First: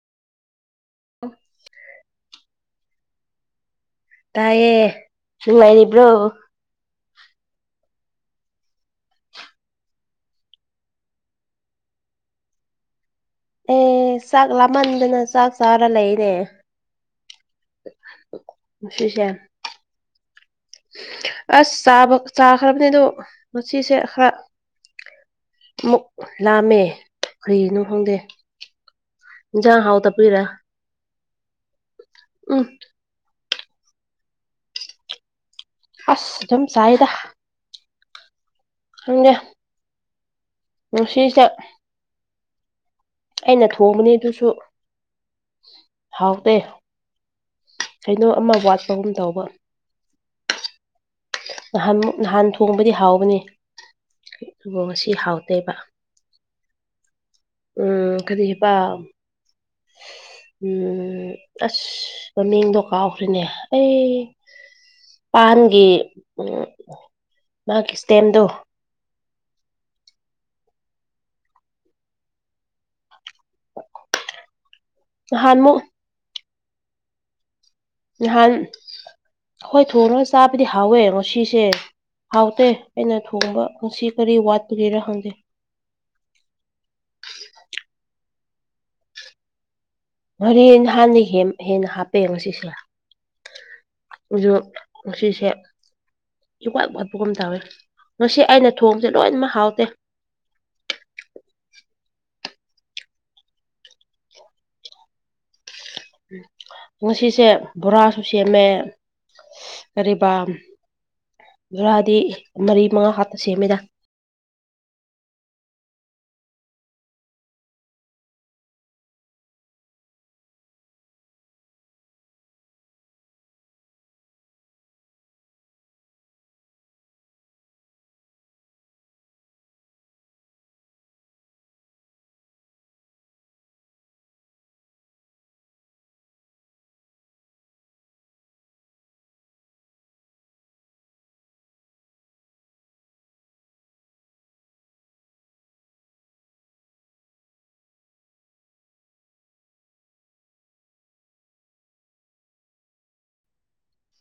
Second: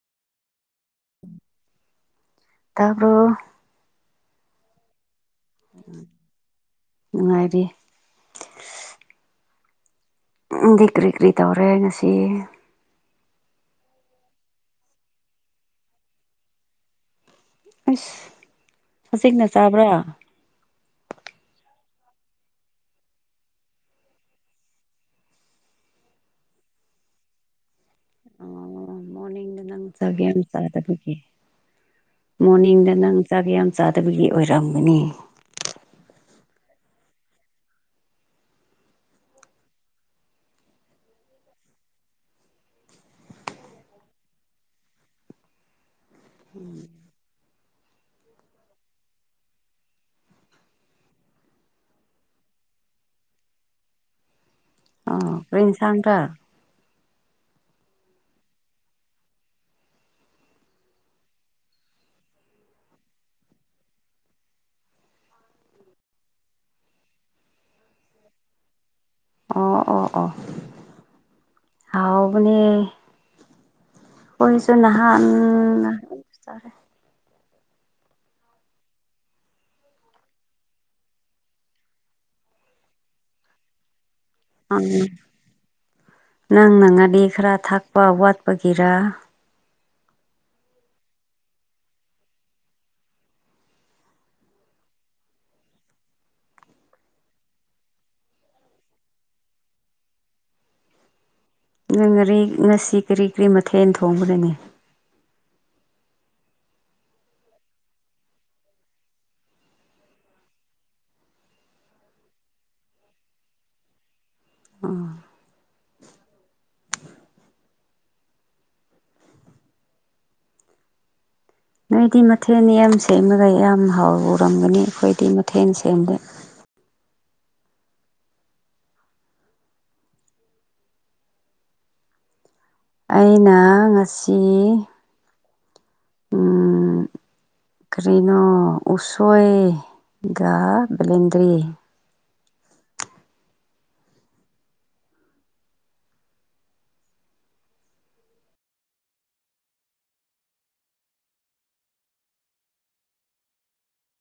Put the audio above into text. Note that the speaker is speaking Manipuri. [unintelligible] ꯇꯥꯄꯣ ꯇꯑꯌꯦꯦ ꯆꯨꯝꯥꯏꯅꯤꯕ꯭ꯔꯣ ꯅꯨꯡꯉꯥꯏꯔꯤ ꯗꯤ ꯀ꯭ ꯔꯤ ꯀ꯭ꯔꯤ ꯇꯧꯔꯦ ꯉꯁꯤ ꯑꯦ ꯆꯥꯛ ꯂꯥꯃꯟꯗꯅ ꯆꯥꯛ ꯆꯥꯔ ꯂꯩꯅꯦ ꯑꯁ ꯍꯧꯖꯤꯛꯅ ꯆꯥꯕ꯭ꯔꯥ ꯑꯁꯥꯕ ꯆꯥꯈ꯭ꯔꯕꯅꯤ ꯑꯗꯣ ꯉꯁꯦ ꯈꯔ ꯃꯛ ꯂꯃꯦ ꯀꯔꯤꯅꯣ ꯈꯪꯗꯦ ꯃꯣꯔꯅꯤꯡꯗ ꯏꯟꯁꯥꯡ ꯅꯪ ꯍꯥꯎ ꯆꯥꯛ ꯌꯥꯝ ꯇꯞꯄꯤꯔꯥ ꯃꯣꯔꯅꯤꯡꯗ ꯅꯪ ꯆꯥꯛꯒ ꯌꯥꯝ ꯆꯥꯗꯕꯒꯤ ꯑꯣꯏꯔꯛꯑꯝꯒꯅꯤ ꯑꯁ ꯏ ꯊꯝ ꯁꯥꯏꯙ ꯑ ꯔꯨꯁꯤ ꯆ ꯑꯩꯅ ꯊꯣꯡꯕꯅꯤ ꯑꯗꯨꯁꯨ ꯍꯥꯎꯇꯦ ꯀꯩꯅꯣ ꯑꯃ ꯋꯥꯠꯄꯒꯨꯝ ꯇꯧꯕ ꯅꯍꯥꯟꯨꯛ ꯅꯍꯥꯟ ꯊꯣꯡꯕꯗꯤ ꯍꯥꯎꯕꯅꯤ ꯑꯗꯨꯒꯣꯡꯁꯤ ꯍꯥꯎꯇꯦꯕ ꯁꯪ ꯎꯝ ꯀꯗꯤ ꯍꯥꯏ ꯄ ꯎꯝ ꯑꯁ ꯃꯃꯤꯡꯗꯣ ꯀꯥꯎꯈ꯭ꯔꯤꯦꯅꯦ ꯑꯩ ꯄꯥꯟꯒꯤ ꯃꯥꯒꯤ ꯏꯁꯇꯦꯝꯗꯨꯣ ꯑꯣ ꯑꯣ ꯑꯣ ꯍꯥꯎꯥꯎꯕ ꯀꯁꯨ ꯅꯍꯥꯛ ꯍꯥꯟꯃꯨ ꯐꯔꯦ ꯅꯍꯥꯟ ꯍꯣꯏ ꯊꯣꯡꯉꯒ ꯆꯥꯕꯗꯤ ꯍꯥꯎꯋꯦ ꯉꯟꯁꯤꯁꯦ ꯍꯥꯎꯇꯦ ꯑꯩꯅ ꯊꯣꯡꯕ ꯉꯅꯨꯡꯁꯤ ꯇꯔꯤ ꯋꯥ ꯇꯨꯔ ꯍꯣꯟꯦ ꯅꯪꯅꯉꯗꯤ ꯈꯔ ꯊꯥꯛꯄ ꯋꯥꯠꯄꯒꯤꯔ ꯃꯣꯔ ꯅꯍꯥꯟꯅ ꯍꯦꯟꯅ ꯍꯥꯞꯄꯦ ꯉꯁꯤꯁꯤꯦ ꯁꯨꯣ ꯑꯣꯁꯤꯁꯦ ꯏꯋꯥꯠ ꯋꯥꯠꯄꯒꯨꯝ ꯇꯧꯋꯦ ꯉꯁꯤ ꯑꯩꯅ ꯊꯣꯡꯁꯦ ꯂꯣꯏꯅꯃꯛ ꯍꯥꯎꯇꯦ ꯅꯪ ꯉꯔꯤ ꯉꯁꯤ ꯀꯔꯤ ꯀꯔꯤ ꯃꯊꯦꯜ ꯊꯣꯡꯕꯅꯅꯤ ꯎ ꯉꯁꯤꯁꯦ ꯕꯣꯔꯥꯁꯨ ꯁꯦꯝꯃꯦ ꯀꯔꯤꯕ ꯔꯥꯗꯤ ꯃꯔꯤ ꯃꯉꯥ ꯍꯥꯠꯇ ꯁꯦꯝꯃꯤꯗ ꯑꯥ ꯅꯣꯏꯗꯤ ꯃꯊꯦꯜꯅꯤ ꯌꯥꯝ ꯁꯦꯝꯕꯒ ꯌꯥꯝ ꯍꯥꯎꯔꯔꯝꯒꯅꯤ ꯑꯩꯈꯣꯏꯗꯤ ꯃꯊꯦꯜ ꯁꯦꯝꯗꯦ ꯑꯩꯅ ꯉꯁꯤ ꯑ ꯀ꯭ꯔꯤꯅꯣ ꯎꯁꯣꯏꯒ ꯕꯂꯦꯟꯗ꯭ꯔꯤ